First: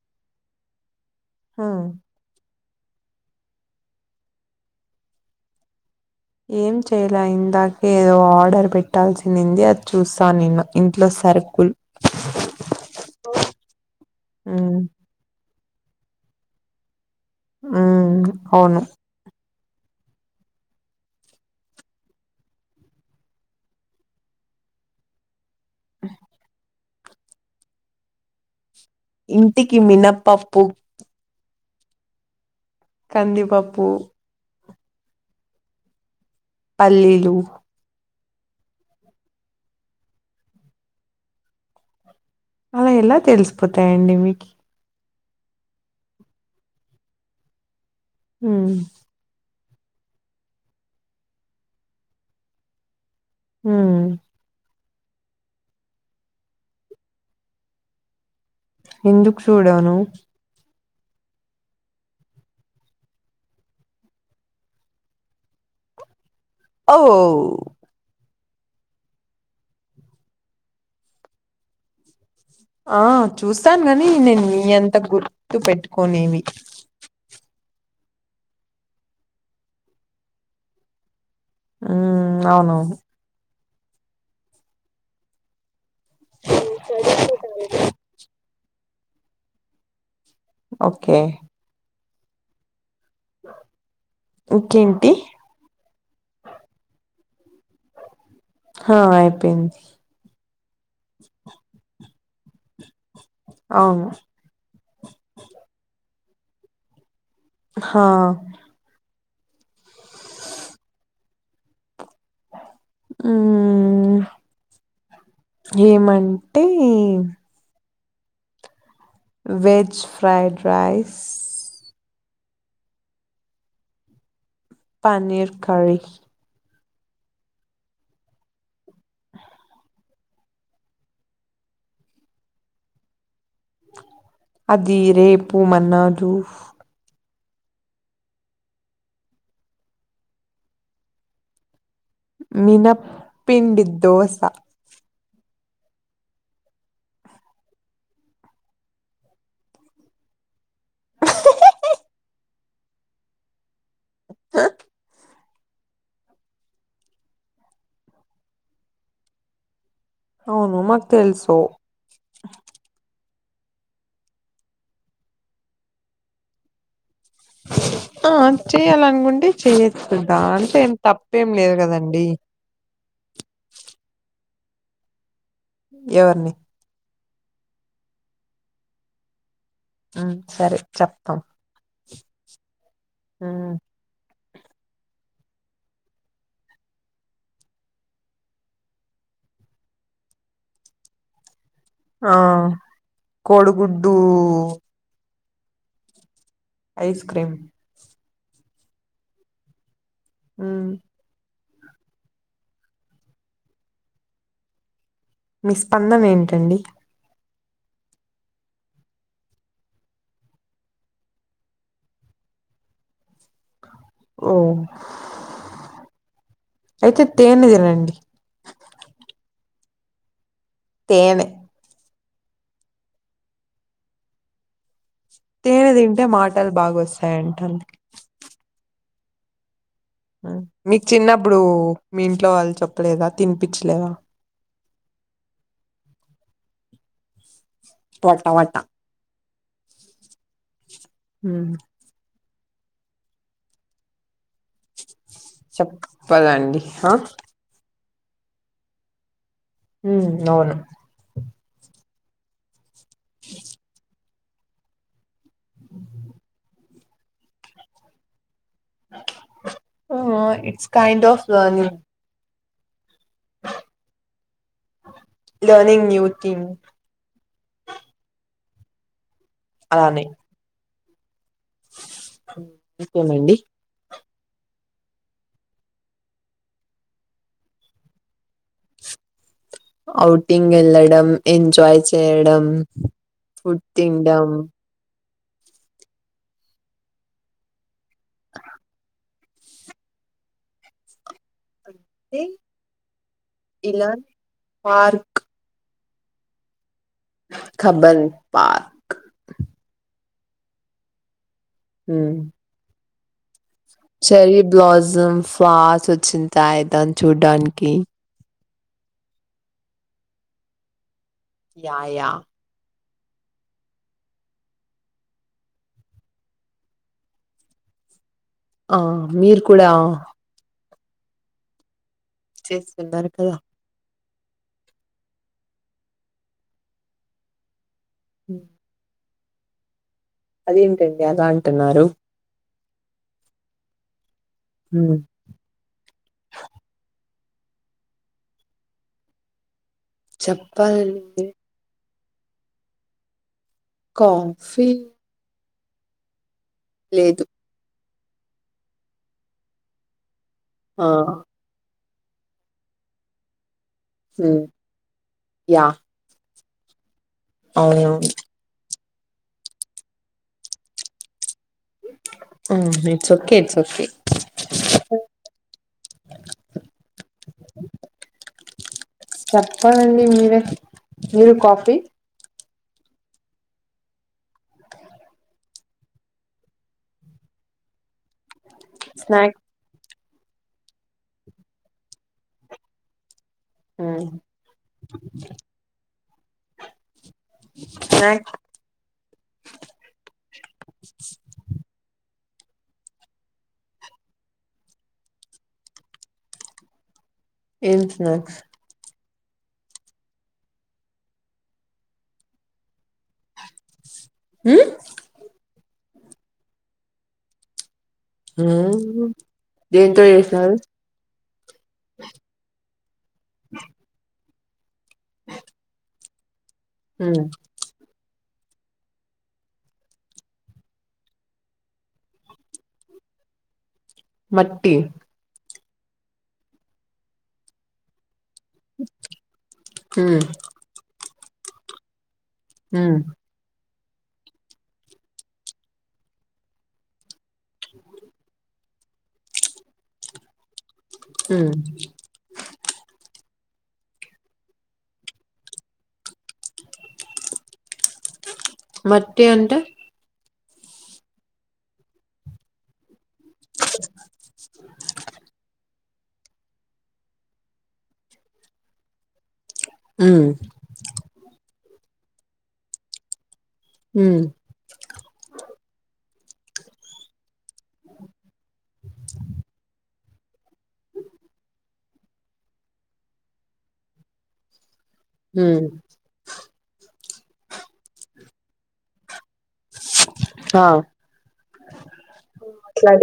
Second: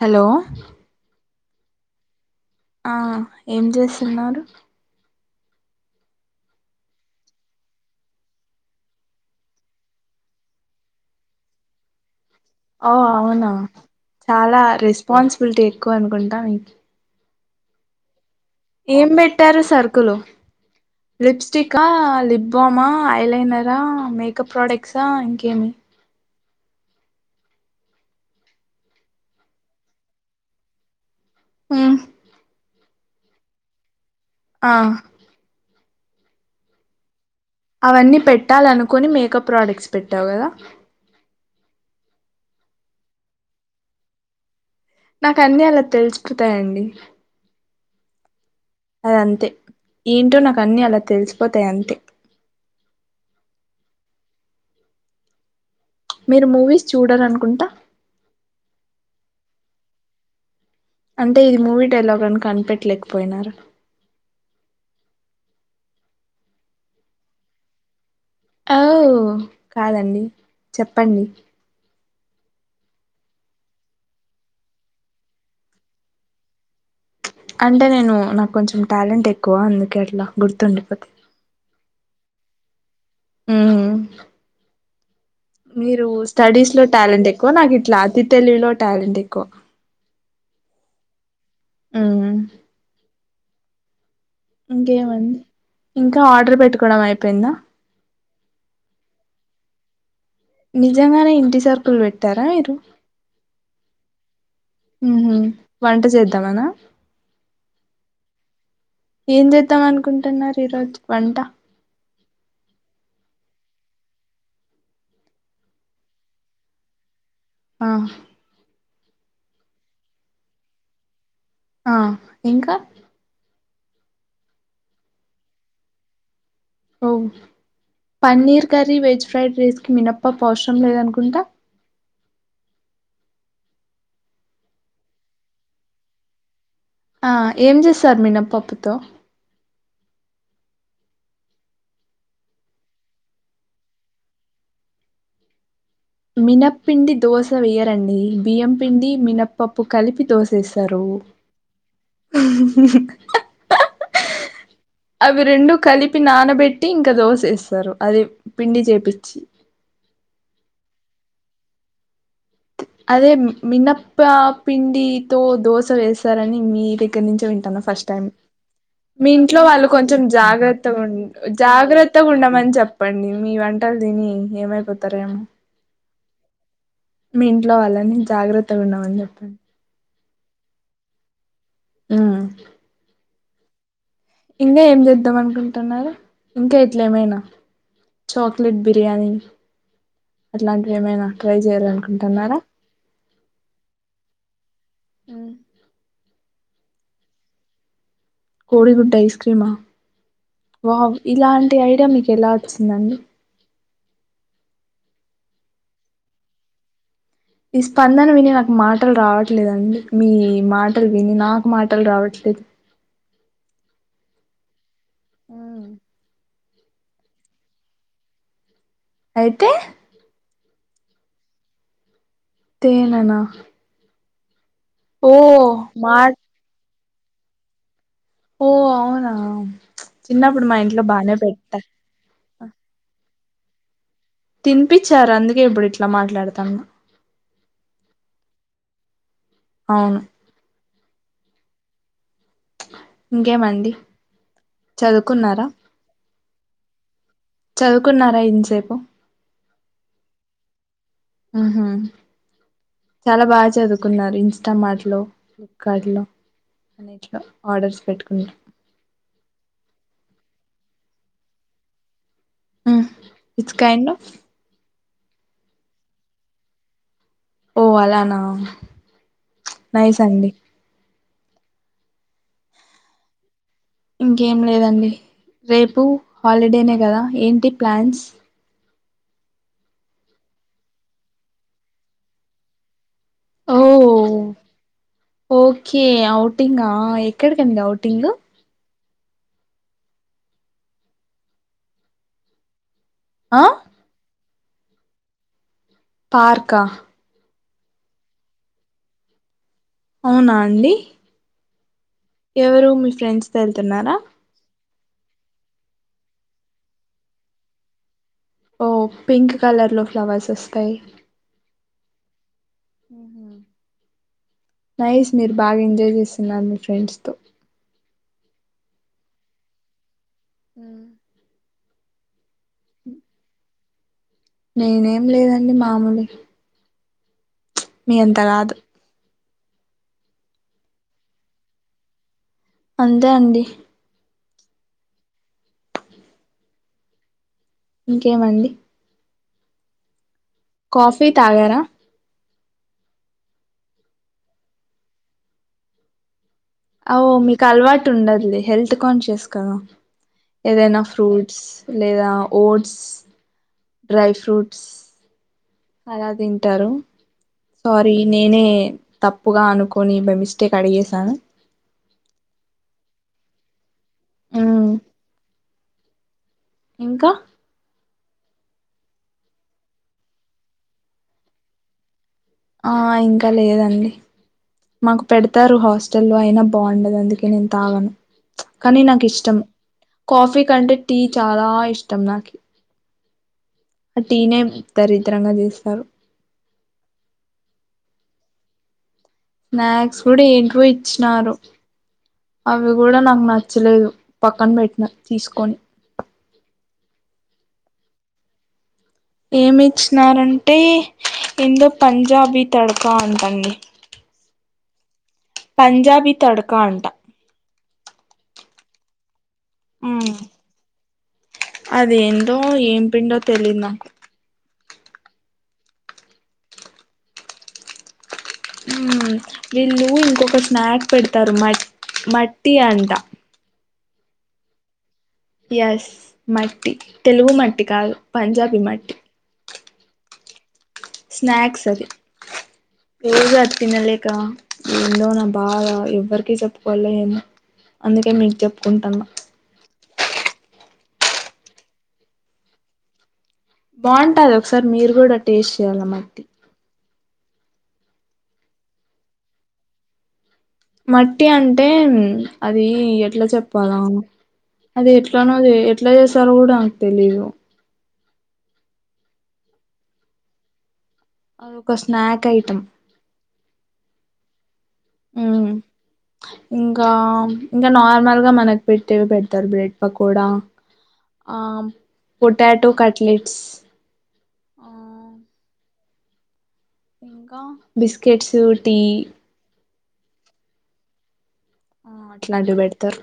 Hello హ్మ్ ఆ ఏం చేస్తున్నారు ఏం చేయలే ఇందాక ఏదో ఆర్డర్ పెట్టాల్సింది అది చూస్తాను నిన్న ఇంట్లో సరుకుల్ ఓ అవునా చాలా ఉమ్ రెస్పాన్స్ బుల్టీ ఎక్కువ అనుకుంటా మీకి ఆ ఏం బెట్ ట్టారు సరుకులు? లిప్స్టిక్క, లిప్ బామా, ఐలైనరా, మేకప్ ప్రోడక్ట్సా ఇంకేమి ఇంటికి మినప్పప్పు ఉ కందిపప్పు ఆ పల్లీలు అవన్నీ పెట్టాలనుకుని మేకప్ ప్రోడక్ట్స్ పెట్టావు కదా. అల ఎలా తెలిసిపోతాయండి మీకి? నాకన్నీ అలా తెలుసిపోతాయండి. ఊ ఏంటో నాకన్ని అలా తెలిసిపోతాయి అంతే ఉ మీరు మూవీస్ చూడరనుకుంటా ఎందుకు చూడను? అంటె ఇది మూవీ డైలాగ్ అని కనిపెట్టలేకపోయినారు. ఓ ఓ కాదండి చెప్పండి ఆ చూస్తాను గాని నేను నీ అంత గుర్తు పెట్టుకోనేవి. అంటే నేను నాకు కొంచెం టాలెంట్ ఎక్కువ అందుకే అట్లా గుర్తుండిపోతాయ్. ఉ అవునవును ఊ మీరు స్టడీస్ లో టాలెంట్ ఎక్కువ నాకు ఇట్లా అతి తెలివిలో టాలెంట్ ఎక్కువ. ఓకె ఉమ్మ్ ఆ ఇంకేమండి ఇంకా ఆర్డర్ పెట్టుకోవడం అయిపోయిందా? హా అయిపోయింది. నిజంగానే ఇంటి సర్కుల్ బెట్ టార మీరు? అవును మ్మ్ వంట చేద్ త్తమనా హా ఏం చేద్దాం అనుకుంటన్నారు ఈరోజు వంట ఉమ్ ఏమంటే ఆ వెజ్ ఫ్రయిడ్ రైస్ ఆ ఇంకా పనీర్ కర్రీ ఓ పన్నీర్ కర్రీ వెజ్ ఫ్రైడ్ రైస్కి మినపప్పు అవసరం లేదనుకుంటా అదిీ రే పూ మన్నాడూ ఆ ఏం చేస్తారు మినప్పప్పుతో మినప్పిండి దోస మినపిిండి దోశ వేయ్యరండి బియ్యం పిండి మినప్పప్పు కలిపి దోశ వేస్తారు హ అవి రెండు కలిపి నానబెట్టి ఇంకా దోసేస్తారు అది పిండి చేపిచ్చి అవును మాకు తెల్సు అదే మినప్ప పిండితో దోశ వేస్తారని మీ దగ్గర నుంచి వింటాన్న ఫస్ట్ టైం ఆ మీ చేయాలనుకుంటే ఇంట్లో వాళ్ళు చేయొచ్చు కొంచెం దాంట్లో ఏం జాగ్రత్తగా తప్పేం లేదు కదండి జాగ్రత్తగా ఉండమని చెప్పండి మీ వంటలు తిని ఏమైపోతారేమో ఎవరిని మీ ఇంట్లో వాళ్ళని జాగ్రత్తగా ఉండమని చెప్పండి ఆ సరే చెప్తాం మ్ ఉమ్ ఇంకా ఏం చేద్దాం అనుకుంటున్నారు ఇంకా ఎట్ల ఏమైనా చాక్లెట్ బిర్యానీ అట్లాంటివి ఏమైనా ట్రై ఆ చేయాలనుకుంటున్నారా కోడిగుడ్డు ఐస్ క్రీమ్ కోడి గుడ్డు ఐస్ క్రీమా ఉమ్ వావ్ ఇలాన్ టి ఐడియా మీకు ఎలా వచ్చిందండి మీ స్పందన ఏంటండి ఈ స్పందన విని నాకు మాటలు రావట్లేదండి మీ మాటలు విని నాకు మాటలు రావట్లేదు ఓ అ అయితే తేనె తినండి అయితే తేనే తేననా తేనె మా దింటే మాటల్ బాగొస్ట యంటండి ఓ అవునా చిన్నప్పుడు మా ఇంట్లో మీకు బానే చిన్నప్పుడు పెట్ట మీ ఇంట్లో వాళ్ళు చెప్పలేదా తిన్ పిచ్చలేదా తినిపచ్చారు అందుకే ఇప్పుడు ఇట్లా మాట్లాడతాన్న పట వాటా అవును మ్ ఇంకేమండి చదువుకున్నారా చెప్పాలండీ ఆ కున్నారా ఇంతసేపు మ్ అవును ఊహూ చాలా బాగ చదువుకున్నారు ఇంత సే ఇంస్టామార్ట్లో, ఫ్లిప్కార్ట్లో అన్నిట్లో ఆర్డర్స్ పెట్టుకుంటా. ఆ it's kind of learning. It's kind of learning new thing. ఓ అలానా. నైస్ అలానే అండి. ఇంకేమండి. ఇంకేం లేదండి. రేపు హాలిడేనే గదా ఏంటి ప్లాన్స్. ఔటింగ్ ఎళ్ళడం, ఎంజాయ్ చేయడం, ఓ ఫుడ్ తిండం. ఓకే ఔటింగా ఎక్కడికండి ఔటింగు. ఏ ఆ ఇలా పార్క్. పార్కా. ఖబంద్ పార్క్. అవునా అండి. ఎవరూ మీ ఫ్రెండ్స్ వెళ్తున్నారా. బ్లోసమ్ ఫ్లావర్స వచ్చింది దాన్నీ చూడ్డానికి. ఓ పింక్ కలర్ లో ఫ్లవర్స్ వస్తాయి. యా యా నైస్ మీరు బాగ ఎంజాయ్ చేస్తున్నారు మీ ఫ్రెండ్స్ తో. ఆ మీరు కూడా ఊ చేస్తుంటారు కదా నేనేం లేదండి మామూలే. మీ అంత కాదు అదేంటండి అలా అంటున్నారు. అంతే అండి. హ్మ ఇంకేమండి. కాఫీ చెప్పాలండి తాగారా. కాఫీ అఓ లేదు మీక్ అల్వాట్ టు ఉండదు లే హెల్త్ కాన్షియస్ కదా. ఏదైనా ఆ ఫ్రూట్స్. లేదా oats. Dry um, fruits. Yeah అ అదేం ఉంటారు సారీ అవునవును నేనే తప్పుగా అనుకొని బై మిస్టేక్ అడిగేసాను హు it's okay it's okay um, ఇంకా చెప్పాలండి మీరే మీరు కాఫీ ఆ ఇంకా లేదండి మాకు పెడతారు హాస్టల్లో అయినా బాగుండదు అందుకే నేను తాగాను కానీ నాకు స్నాక్ ఇష్టం కాఫీ కంటే టీ చాలా ఇష్టం నాకు అ ఉమ్, టీ నే దరిద్రంగా చేస్తారు స్నాక్ స్నాక్స్ కూడా ఏంటోవో ఇచ్చినారు అవి కూడా నాకు నచ్చలేదు పక్కన పెట్టిన తీసుకొని ఏం స్నాక్స్ ఏమి ఇచ్చినారంటే ఏందో పంజాబీ తడకా అంటండి హు పంజాబి తడకా అంటా హు హు ఆ అదేందో ఏం పిండో తెలియదు నాకు హు హు వీళ్ళు ఇంకొక స్నాక్ పెడతారు మట్ మట్టి అంట మట్టి ఎస్ మట్టి తెలుగు మట్టి కాదు పంజాబీ మట్టి ఉమ్, స్నాక్స్ అది ఉమ్, పేరు అది తినలేం ఇంకా ఏందో నా బాధా ఎవ్వరికి చెప్పుకోలేము అందుకే మీకు చెప్ కుంటన్న హు బాగుంటది ఒకసారి మీరు కూడా టేస్ట్ చేయ్యాల మట్టి మట్టి అంటే మట్టి అంటే అది ఎ ఎట్లా చెప్పాల అది ఎట్లానో అ ఎట్లా చేస్తారో కూడా తెలియదు హు అదొక స్నాక్ ఐటం మ్ ఇంకా ఇంకా నార్మల్గా మనక్ పెట్టే పెడతారు బ్రెడ్ పకో పొడ ఆ పొటాటో కట్లెట్స్ ఆ ఇంకా బిస్కెట్స్, టీ ఆ ఆ అట్లాంటివి పెడ్తారు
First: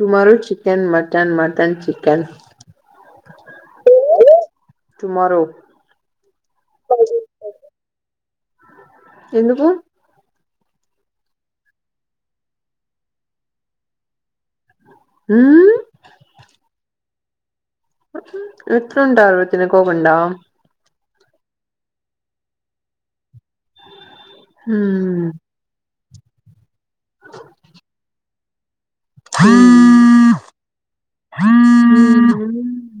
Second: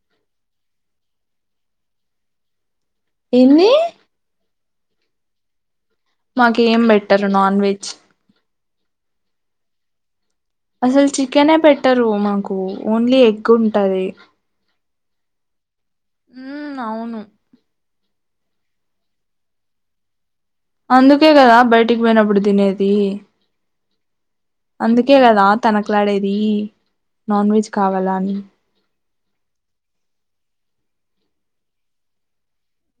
tomorrow chicken, mutton, mutton chicken ఏంది టుమారో మాకేం బెట్టరు నాన్ వెజ్ [inaudible] ఎందుకు అసలు చికెనే పెట్టరు మాకు ఓన్లీ ఎగ్ ఉంటది. మ్ మ్ అవును. ఎట్లుంటారు అవి తినకోకుండా అందుకే కదా బయటికి పోయినప్పుడు తినేది అందుకే మ్మ్. కాదా తన ట్లాడేది నాన్ వెజ్ కావాలా అని [inaudible]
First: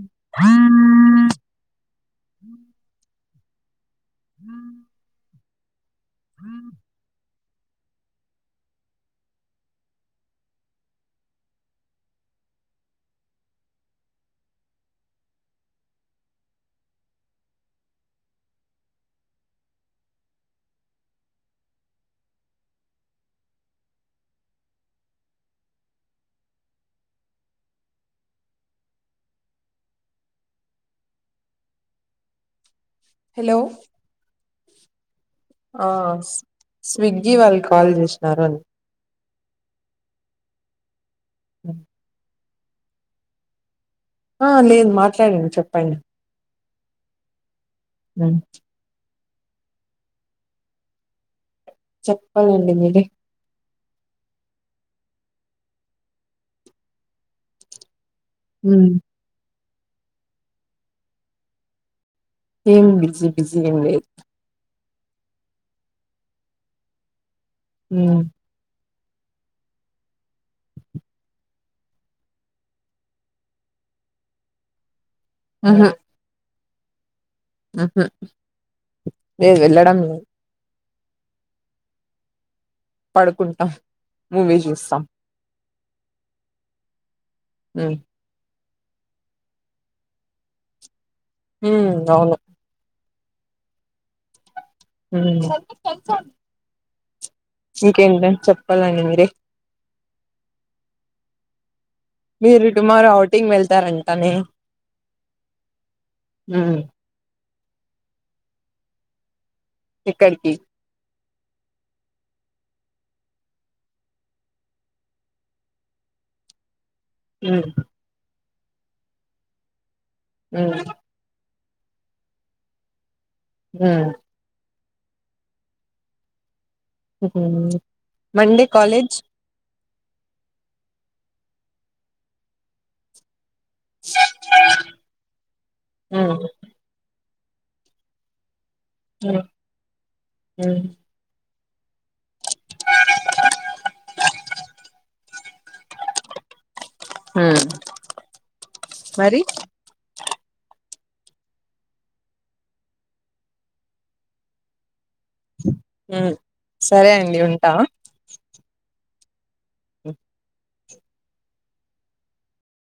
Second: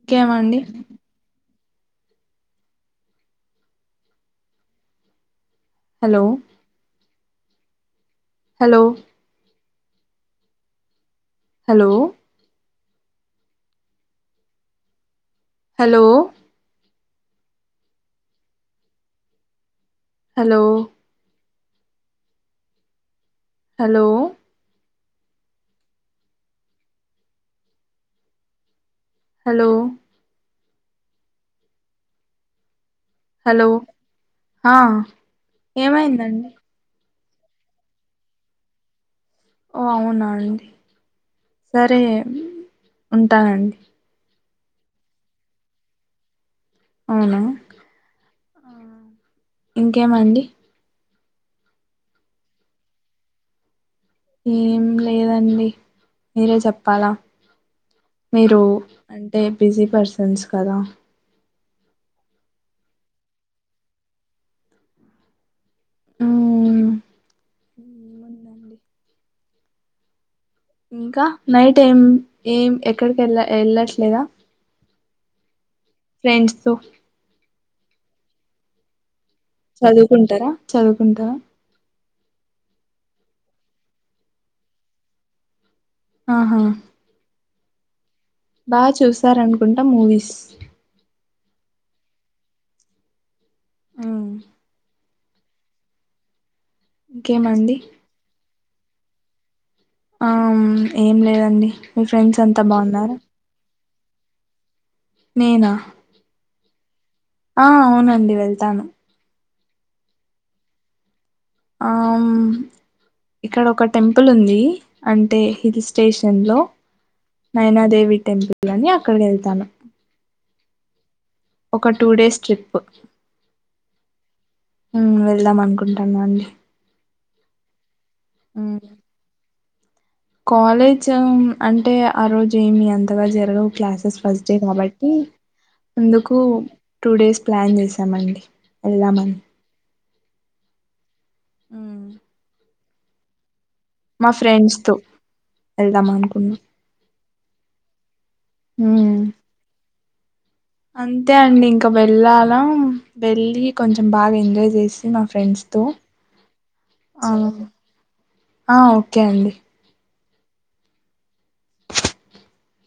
ఇంకేమండి అ హ hello hello hello hello hello hello hello hello హ ఆ ఏమైందండి స్విగ్గీ వాళ్ళు కాల్ చేసినారు అం ఓ అవునా అండి సరే ఉంటానండి. ఆ లేదు మాట్లాడండి చెప్పండి. అవునా దన్ ఇంకేమండి. చెప్పాలండి. మీరే ఏం లేదండి మీరే చెప్పాలా మీరు మ్మ్. అంటే బిజీ పర్సన్స్ కదా ఏం బిజీ బిజి ఏం లేదు. మ్మ్ హ్మ్ ఏముందండి ఇంకా నైట్ ఏం ఏం ఎక్కడికి వెళ్ళ వెళ్ళట్లేదా ఆహా ఫ్రెండ్స్ తో ఆహ లే వెళ్ళడం. లేదు. చదువుకుంటా పడుకుంటాం మూవీ చూస్తాం. ఆహా ఆ బాగా చూసారనుకుంటా మూవీస్ హ్మ్ అవును హ్మ్ హ్మ్ ఇంకేమండి ఇంకేంట చెప్ చెప్పలండి మీరే ఆమ్ ఏం లేదండి. మీ ఫ్రెండ్స్ అంతా మీరు టుమారో బాగున్నారా అవుటింగ్ వెళ్తారా అని నేనా ఆ అవునండి. వెళ్తాను ఏక్కడికి ఆమ్ ఇక్కడ ఒక టెంపుల్ ఉంది. అంటే ఇది స్టేషన్ లో మ్మ్ నయనా దేవి టెంపుల్ ని అక్కడికి వెళ్తాను. హ్మ్ ఒక టూ డేస్ ట్రిప్పు హ్మ్ వెళ్దాం అనుకుంటాన్నా అండి. [unintelligible] మండే ఉమ్ కాలేజ్ కాలేజ్ అంటే ఆ రోజు ఏమి ఎంతగా జరగవ్ క్లాసెస్ ఫస్ట్ డే కాబట్టి మ్మ్ ముందుకు టూ డేస్ ప్లాన్ చేసామండి. ఏళ్ళమని అ హ్మ్ మా ఫ్రెండ్స్ తో వెళ్దాం అనుకున్నా హ ఉమ్ మరి అంతే అండి ఇంకా వెళ్ళాల వెళ్లిి కొంచెం బాగా ఎంజాయ్ చేసి నా ఫ్రెండ్స్ తో మ్మ్ సరే ఆ అండి ఉంటా ఆ ఓకే ఓకే అండి ఓ